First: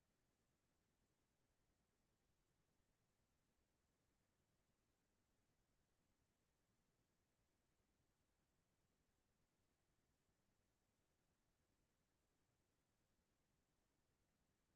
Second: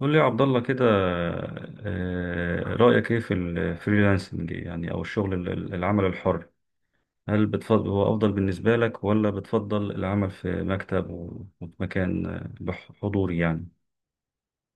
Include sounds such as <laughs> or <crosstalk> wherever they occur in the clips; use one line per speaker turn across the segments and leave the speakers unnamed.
قول لي يا عبد الله كده. رأيك ايه في الفريلانسنج يعني او الشغل العمل الحر؟ هل بتفضل هو افضل بالنسبة لك ولا بتفضل العمل في مكتب وفي مكان، حضوري يعني؟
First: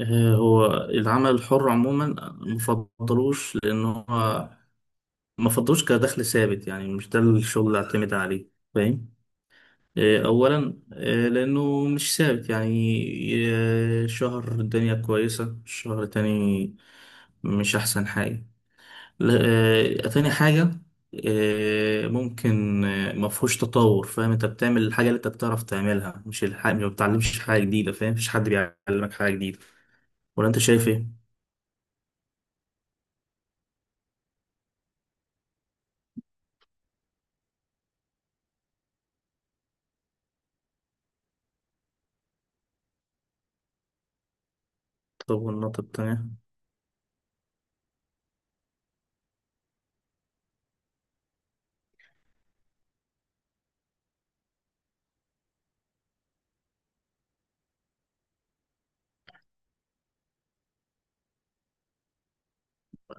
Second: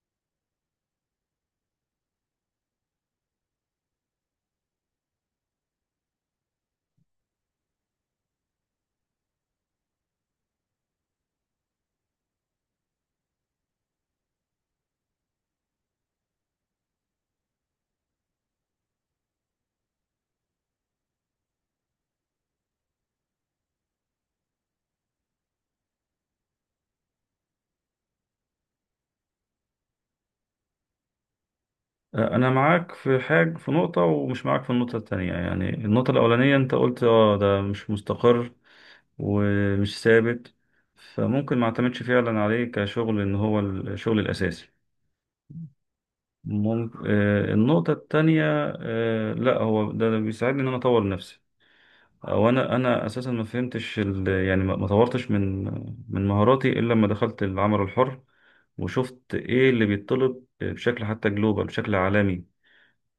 هو العمل الحر عموما مفضلوش، لان هو مفضلوش كدخل ثابت. يعني مش ده الشغل اللي اعتمد عليه، فاهم؟ اولا لانه مش ثابت يعني. شهر الدنيا كويسة، شهر تاني مش احسن حاجة. لا. تاني حاجة، ممكن مفهوش تطور. فاهم؟ انت بتعمل الحاجة اللي انت بتعرف تعملها، مش الحاجة ما بتعلمش حاجة جديدة. فاهم؟ مفيش حد بيعلمك حاجة جديدة، ولا انت شايف ايه؟
انا معاك في حاجة في نقطة ومش معاك في النقطة التانية. يعني النقطة الاولانية انت قلت ده مش مستقر ومش ثابت، فممكن ما اعتمدش فعلا عليه كشغل ان هو الشغل الاساسي.
طب والنقطة التانية؟
ممكن النقطة التانية، لا هو ده بيساعدني إن أنا أطور نفسي، أو أنا أساسا ما فهمتش يعني ما طورتش من مهاراتي إلا لما دخلت العمل الحر، وشفت إيه اللي بيتطلب بشكل حتى جلوبال، بشكل عالمي.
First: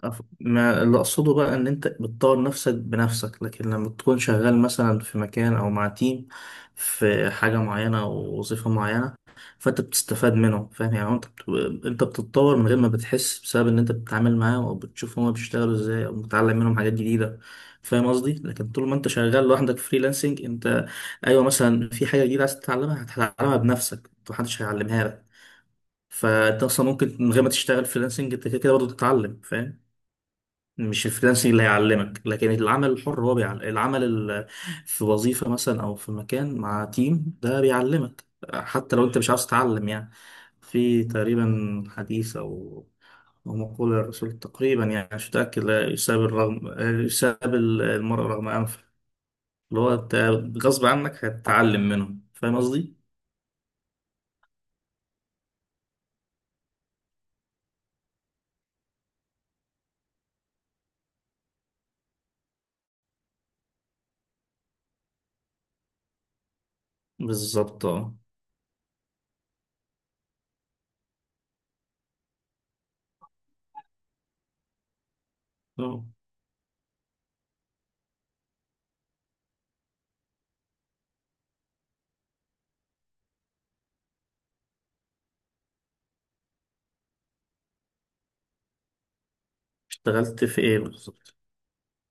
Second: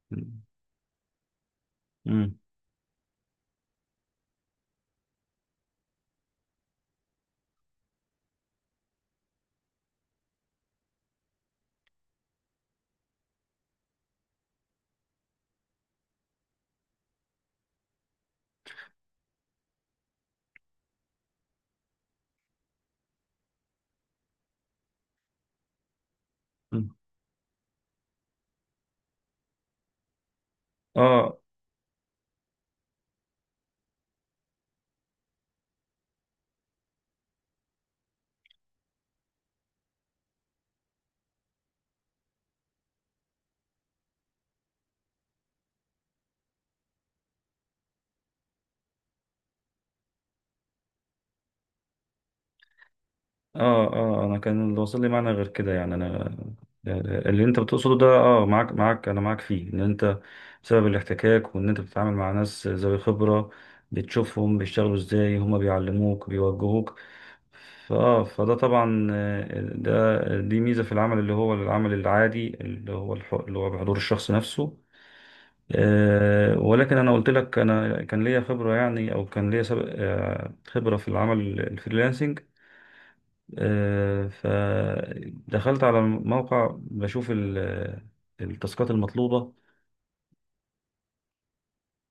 ما اللي أقصده بقى إن أنت
مم.
بتطور نفسك بنفسك، لكن لما تكون شغال مثلا في مكان أو مع تيم في حاجة معينة أو وظيفة معينة، فأنت بتستفاد منه. فاهم؟ يعني أنت أنت بتتطور من غير ما بتحس، بسبب إن أنت بتتعامل معاه أو بتشوف هما بيشتغلوا إزاي، أو بتتعلم منهم حاجات جديدة. فاهم قصدي؟ لكن طول ما أنت شغال لوحدك فريلانسنج، أنت أيوه مثلا في حاجة جديدة عايز تتعلمها هتتعلمها بنفسك، محدش هيعلمها لك. فانت اصلا
مم.
ممكن من غير ما تشتغل فريلانسنج انت كده كده برضه تتعلم. فاهم؟ مش
آه
الفريلانسنج اللي هيعلمك، لكن العمل الحر هو بيعلم. في وظيفة مثلا او في مكان مع تيم ده بيعلمك، حتى لو انت مش عاوز تتعلم يعني. في تقريبا حديث او أو مقولة الرسول، تقريبا يعني مش متأكد، لا يساب يساب المرء رغم أنفه. اللي هو أنت غصب عنك هتتعلم منهم. فاهم قصدي؟
اه انا كان اللي واصل لي معنى غير كده، يعني انا اللي انت بتقصده ده، اه معاك معاك انا معاك فيه ان انت بسبب الاحتكاك وان انت بتتعامل مع ناس ذوي خبرة، بتشوفهم بيشتغلوا ازاي، هما بيعلموك بيوجهوك.
بالظبط، اه.
فده طبعا، آه، ده دي ميزة في العمل اللي هو العمل العادي اللي هو اللي هو بحضور الشخص نفسه.
آه.
ولكن انا قلت لك انا كان ليا خبرة يعني او كان ليا سبق، خبرة في العمل الفريلانسنج. فدخلت على موقع بشوف التاسكات المطلوبة.
اشتغلت في إيه بالظبط؟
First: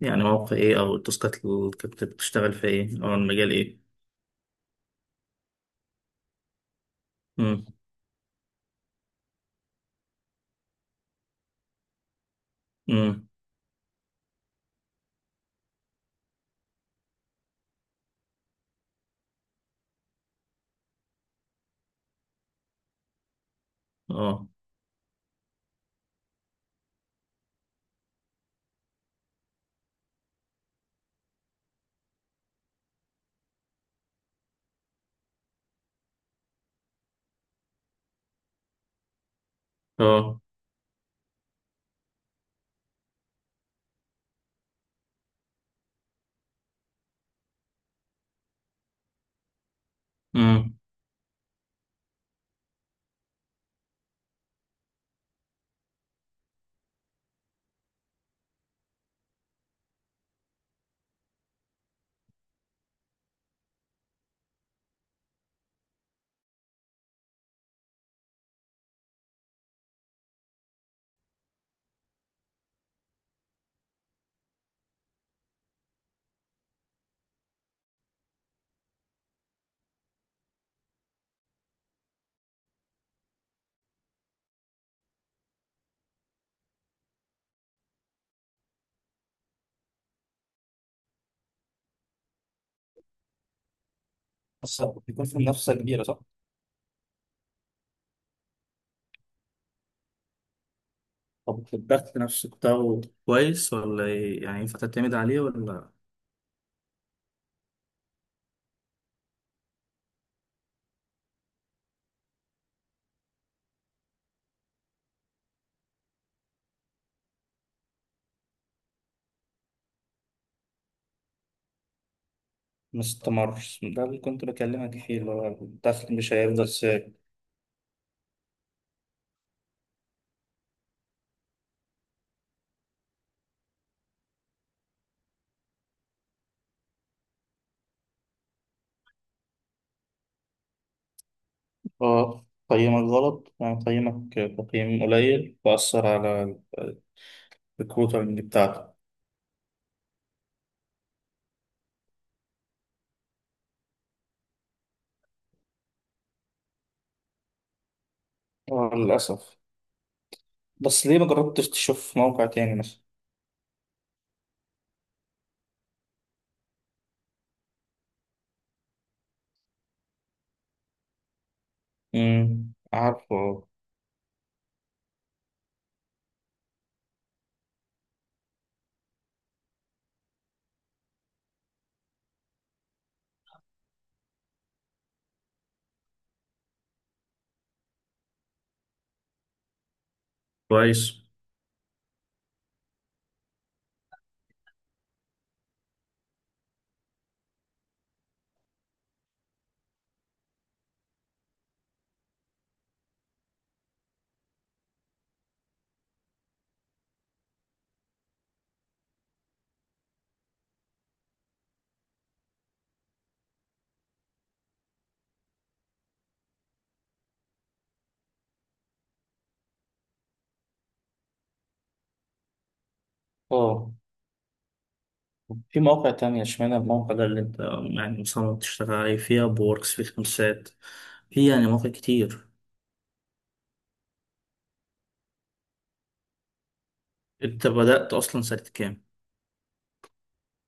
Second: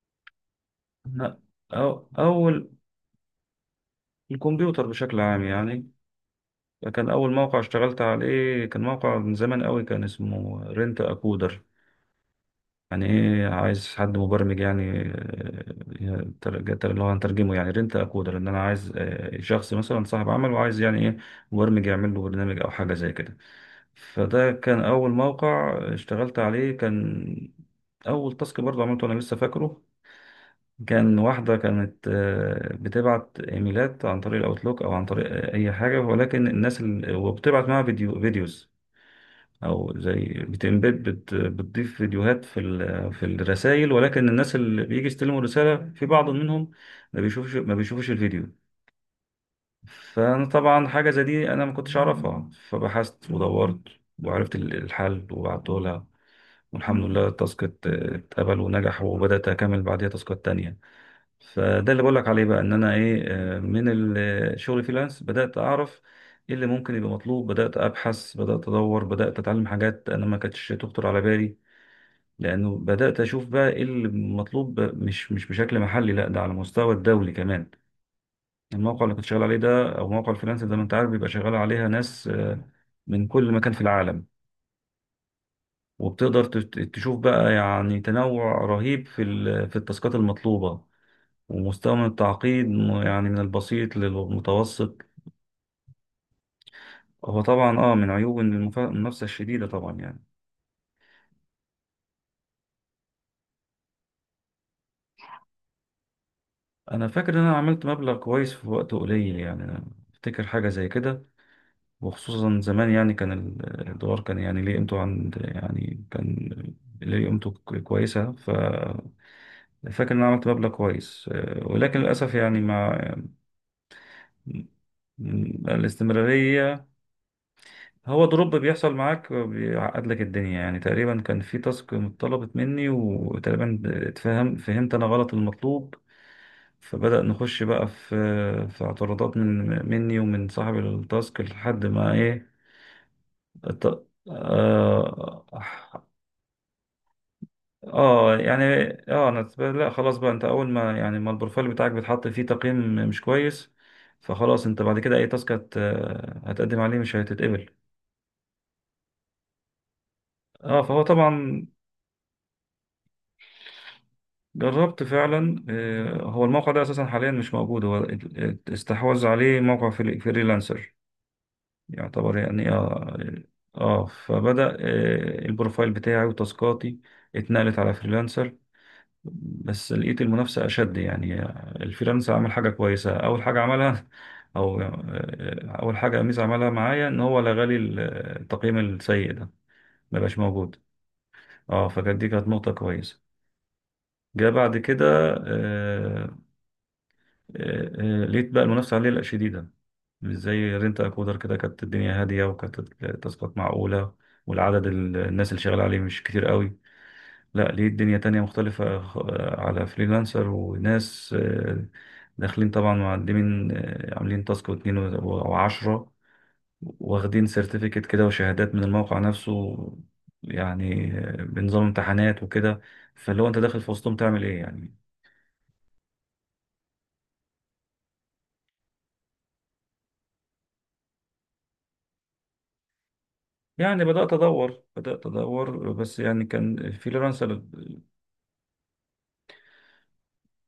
يعني مواقع ايه، او التاسكات اللي كنت
أو
بتشتغل في
أول
ايه، او المجال ايه؟
الكمبيوتر بشكل عام يعني. كان أول موقع
امم.
اشتغلت عليه كان موقع من زمان قوي، كان اسمه رنت أكودر. يعني
امم.
إيه عايز حد مبرمج يعني. اللي هو هنترجمه يعني رنت أكودر إن أنا عايز شخص مثلا صاحب عمل وعايز يعني إيه، مبرمج يعمل له برنامج أو حاجة زي كده.
اه،
فده كان أول موقع اشتغلت عليه. كان أول تاسك برضه عملته أنا لسه فاكره، كان واحدة كانت بتبعت إيميلات عن طريق الأوتلوك أو عن طريق أي حاجة، ولكن الناس وبتبعت معاها فيديو فيديوز، أو زي
اه.
بتمبيد بتضيف فيديوهات في في الرسائل، ولكن الناس اللي بيجي يستلموا الرسالة في بعض منهم ما بيشوفش الفيديو. فأنا
امم.
طبعا حاجة زي دي أنا ما كنتش أعرفها، فبحثت ودورت وعرفت الحل وبعته لها، والحمد لله التاسك اتقبل ونجح، وبدأت أكمل بعديها تاسكات تانية. فده اللي بقولك عليه بقى إن أنا إيه، من الشغل فريلانس بدأت أعرف إيه اللي ممكن يبقى مطلوب، بدأت أبحث بدأت أدور بدأت أتعلم حاجات أنا ما كانتش تخطر على بالي، لأنه بدأت أشوف بقى إيه اللي مطلوب مش بشكل محلي، لا ده على مستوى الدولي كمان. الموقع اللي كنت شغال عليه ده أو موقع الفريلانس زي ما أنت عارف بيبقى شغال عليها ناس من كل مكان في العالم، وبتقدر تشوف بقى يعني تنوع رهيب في في التاسكات المطلوبة، ومستوى من التعقيد، يعني من البسيط
بس
للمتوسط.
بيكون في منافسة كبيرة، صح؟
هو طبعا من عيوب إن المنافسة الشديدة طبعا يعني.
طب الضغط نفسه بتاعه كويس ولا إيه؟ يعني ينفع تعتمد عليه ولا
انا فاكر ان انا عملت مبلغ كويس في وقت قليل، يعني أنا افتكر حاجة زي كده، وخصوصا زمان يعني كان الدولار كان يعني ليه قيمته، عند يعني كان ليه قيمته كويسة، ففاكر ان انا عملت مبلغ كويس، ولكن للأسف يعني مع
مستمر؟ ده اللي كنت بكلمك فيه، اللي هو الدخل مش هيفضل
الاستمرارية.
ثابت.
هو دروب بيحصل معاك بيعقد لك الدنيا يعني، تقريبا كان في تاسك اتطلبت مني، وتقريبا فهمت انا غلط المطلوب، فبدأ نخش بقى في اعتراضات مني ومن صاحب التاسك لحد ما
اه،
ايه،
قيمك غلط، يعني
الت-
قيمك تقييم
اه,
قليل، وأثر على الريكروتنج
يعني
بتاعتك.
لا خلاص بقى، انت اول ما يعني ما البروفايل بتاعك بيتحط فيه تقييم مش كويس، فخلاص انت بعد كده اي تاسك هتقدم عليه مش هتتقبل.
اه، للأسف.
اه فهو
بس ليه ما
طبعا.
جربتش تشوف موقع تاني مثلا؟
جربت فعلا، هو الموقع ده اساسا حاليا مش موجود، هو استحوذ عليه موقع فريلانسر يعتبر يعني.
امم،
اه
عارفه.
اه فبدأ البروفايل بتاعي وتاسكاتي اتنقلت على فريلانسر، بس لقيت المنافسة أشد يعني. الفريلانسر عمل حاجة كويسة، أول حاجة عملها <laughs> أو أول حاجة ميزة عملها معايا إن هو لغى لي التقييم السيء ده، مبقاش موجود.
كويس.
اه فكانت دي كانت نقطة كويسة. جاء بعد كده آه، لقيت بقى المنافسة عليه لا شديدة، مش زي رينت أكودر. كده كانت الدنيا هادية وكانت التاسكات معقولة، والعدد الناس اللي شغالة عليه مش كتير قوي. لا ليه الدنيا تانية مختلفة، على فريلانسر، وناس داخلين طبعا معلمين، عاملين تاسك واتنين وعشرة، واخدين سيرتيفيكت كده وشهادات من الموقع نفسه، يعني بنظام امتحانات وكده. فاللي هو انت داخل في
اه.
وسطهم تعمل ايه يعني.
في مواقع تانية، اشمعنى الموقع ده اللي انت يعني مصمم تشتغل عليه؟ فيها بوركس، في خمسات، في يعني مواقع كتير.
يعني بدأت أدور، بدأت أدور بس يعني كان فريلانسر.
انت بدأت اصلا سنة كام؟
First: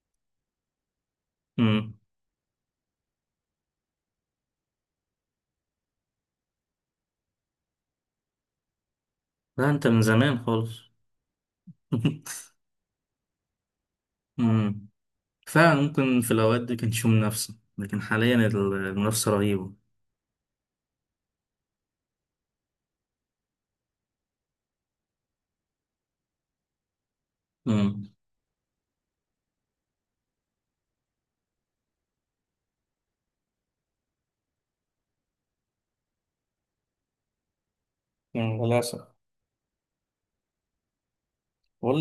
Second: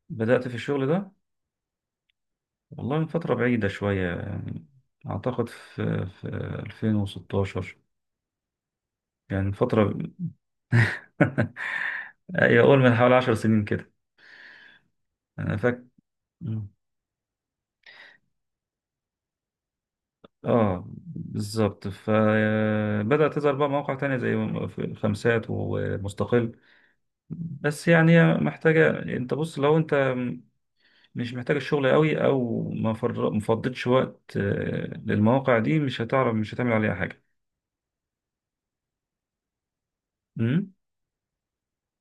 بدأت في الشغل ده
مم.
والله من فترة بعيدة شوية يعني، أعتقد في 2016، يعني من
لا انت
فترة.
من زمان خالص.
<laughs> أي
<laughs>
أقول من حوالي 10 سنين كده،
مم.
أنا
فعلا
فاكر.
ممكن في الاوقات دي كانش في منافسة، لكن حاليا المنافسة رهيبة.
بالظبط، فبدأت تظهر بقى مواقع تانية زي خمسات ومستقل، بس
مم.
يعني هي محتاجة. أنت بص لو أنت مش محتاجة الشغل قوي، او ما فضيتش وقت للمواقع دي، مش هتعرف مش هتعمل عليها حاجة.
مم، للأسف.
امم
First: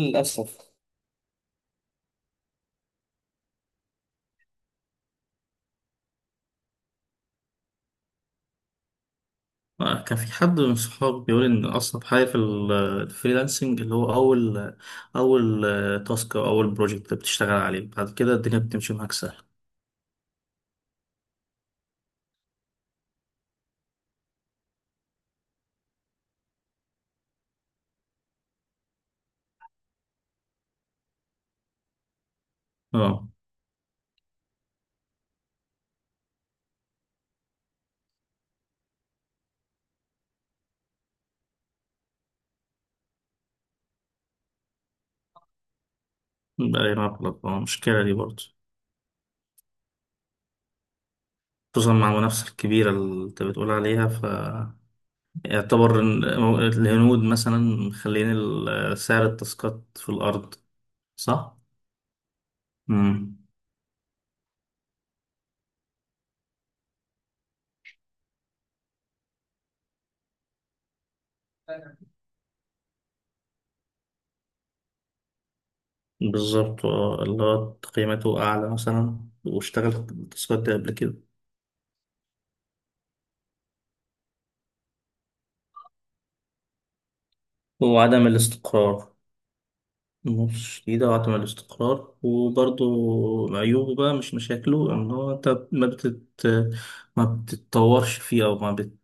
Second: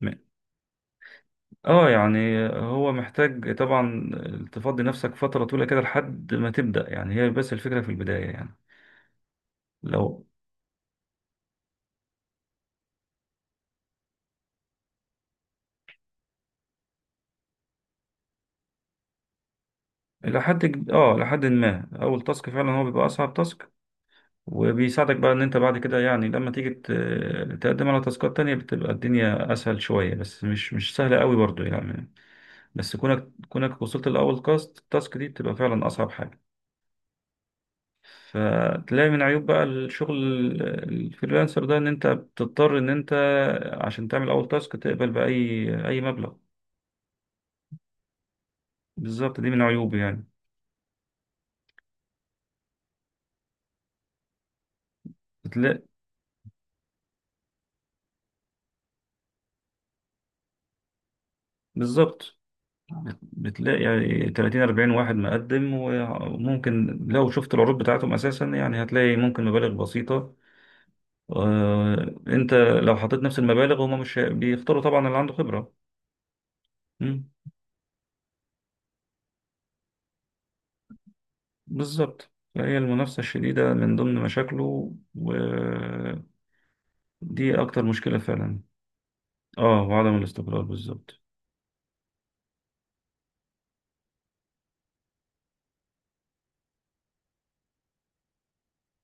م- اه يعني هو محتاج طبعا تفضي نفسك فترة طويلة كده لحد ما تبدأ يعني، هي بس الفكرة في البداية يعني.
كان
لو
في حد من صحابي بيقول ان اصعب حاجه في الفريلانسنج اللي هو اول تاسك او اول بروجكت بتشتغل عليه، بعد كده الدنيا بتمشي معاك سهل.
لحد ج- اه لحد ما اول تاسك، فعلا هو بيبقى اصعب تاسك، وبيساعدك بقى ان انت بعد كده يعني لما تيجي تقدم على تاسكات تانية، بتبقى الدنيا اسهل شوية، بس مش سهلة قوي برضو يعني. بس
اه
كونك وصلت لأول كاست التاسك، دي بتبقى فعلا أصعب حاجة. فتلاقي من عيوب بقى الشغل الفريلانسر ده إن أنت بتضطر إن أنت عشان تعمل أول تاسك تقبل بأي مبلغ.
بقى مبلغ، اه المشكله دي برضه.
بالظبط، دي من عيوبه يعني.
خصوصا مع المنافسه الكبيره اللي انت بتقول عليها، ف
بتلاقي
يعتبر إن الهنود مثلا مخلين سعر التاسكات في الارض، صح؟
بالظبط،
امم.
بتلاقي يعني 30 40 واحد مقدم، وممكن لو شفت العروض بتاعتهم أساسا يعني هتلاقي ممكن مبالغ بسيطة. أنت لو حطيت نفس المبالغ، هما مش بيختاروا طبعا اللي عنده خبرة.
بالظبط، اللي هو قيمته اعلى مثلا، واشتغل التاسكات دي قبل كده.
بالظبط، فهي المنافسة الشديدة من ضمن مشاكله، ودي أكتر مشكلة
وعدم
فعلا.
الاستقرار
اه وعدم الاستقرار
شديدة،
بالظبط.
وعدم الاستقرار. وبرضو عيوبه بقى، مش مشاكله، إن هو أنت ما بتتطورش فيه، أو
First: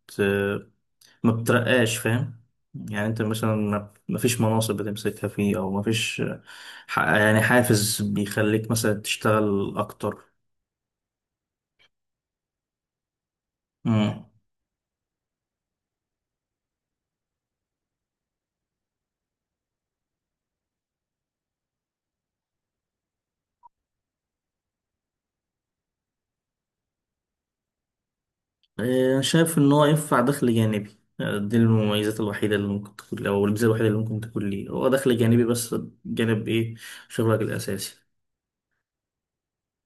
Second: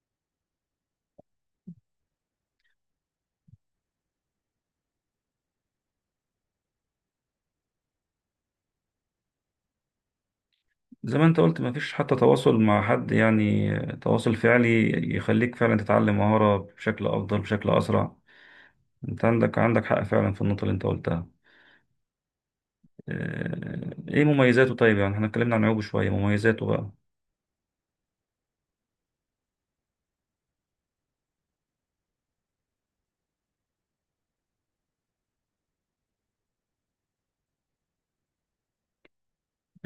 ما بترقاش. فاهم؟ يعني أنت مثلا ما فيش مناصب بتمسكها فيه، أو ما فيش يعني حافز بيخليك مثلا تشتغل أكتر.
زي ما انت قلت مفيش حتى تواصل مع حد يعني،
مم.
تواصل فعلي يخليك فعلا تتعلم مهارة بشكل أفضل، بشكل أسرع. انت عندك حق فعلا في النقطة اللي انت قلتها. ايه مميزاته، طيب يعني احنا اتكلمنا عن عيوبه شوية، مميزاته بقى.
إيه، شايف إن هو ينفع دخل جانبي. دي المميزات الوحيدة اللي ممكن تكون، أو الميزة الوحيدة اللي ممكن تكون ليه، هو دخل جانبي بس، جانب إيه؟ شغلك الأساسي.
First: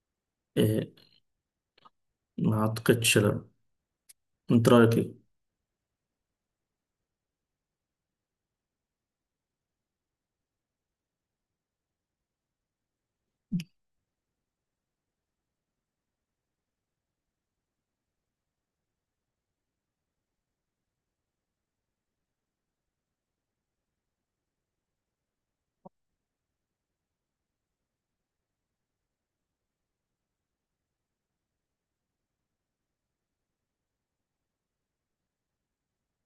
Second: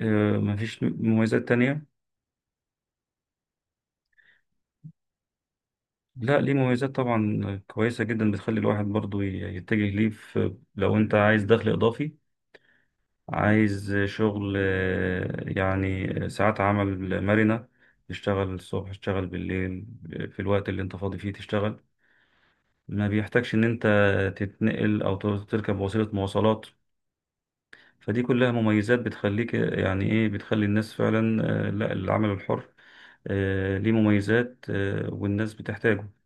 مفيش
آه،
مميزات تانية.
ما أعتقدش له. من تراي كي.
لا ليه مميزات طبعا كويسة جدا، بتخلي الواحد برضو يتجه ليه، في لو انت عايز دخل إضافي، عايز شغل يعني ساعات عمل مرنة، تشتغل الصبح تشتغل بالليل في الوقت اللي انت فاضي فيه تشتغل، ما بيحتاجش ان انت تتنقل او تركب وسيلة مواصلات. فدي كلها مميزات بتخليك، يعني ايه بتخلي الناس فعلا، لا العمل الحر، ليه مميزات، والناس بتحتاجه.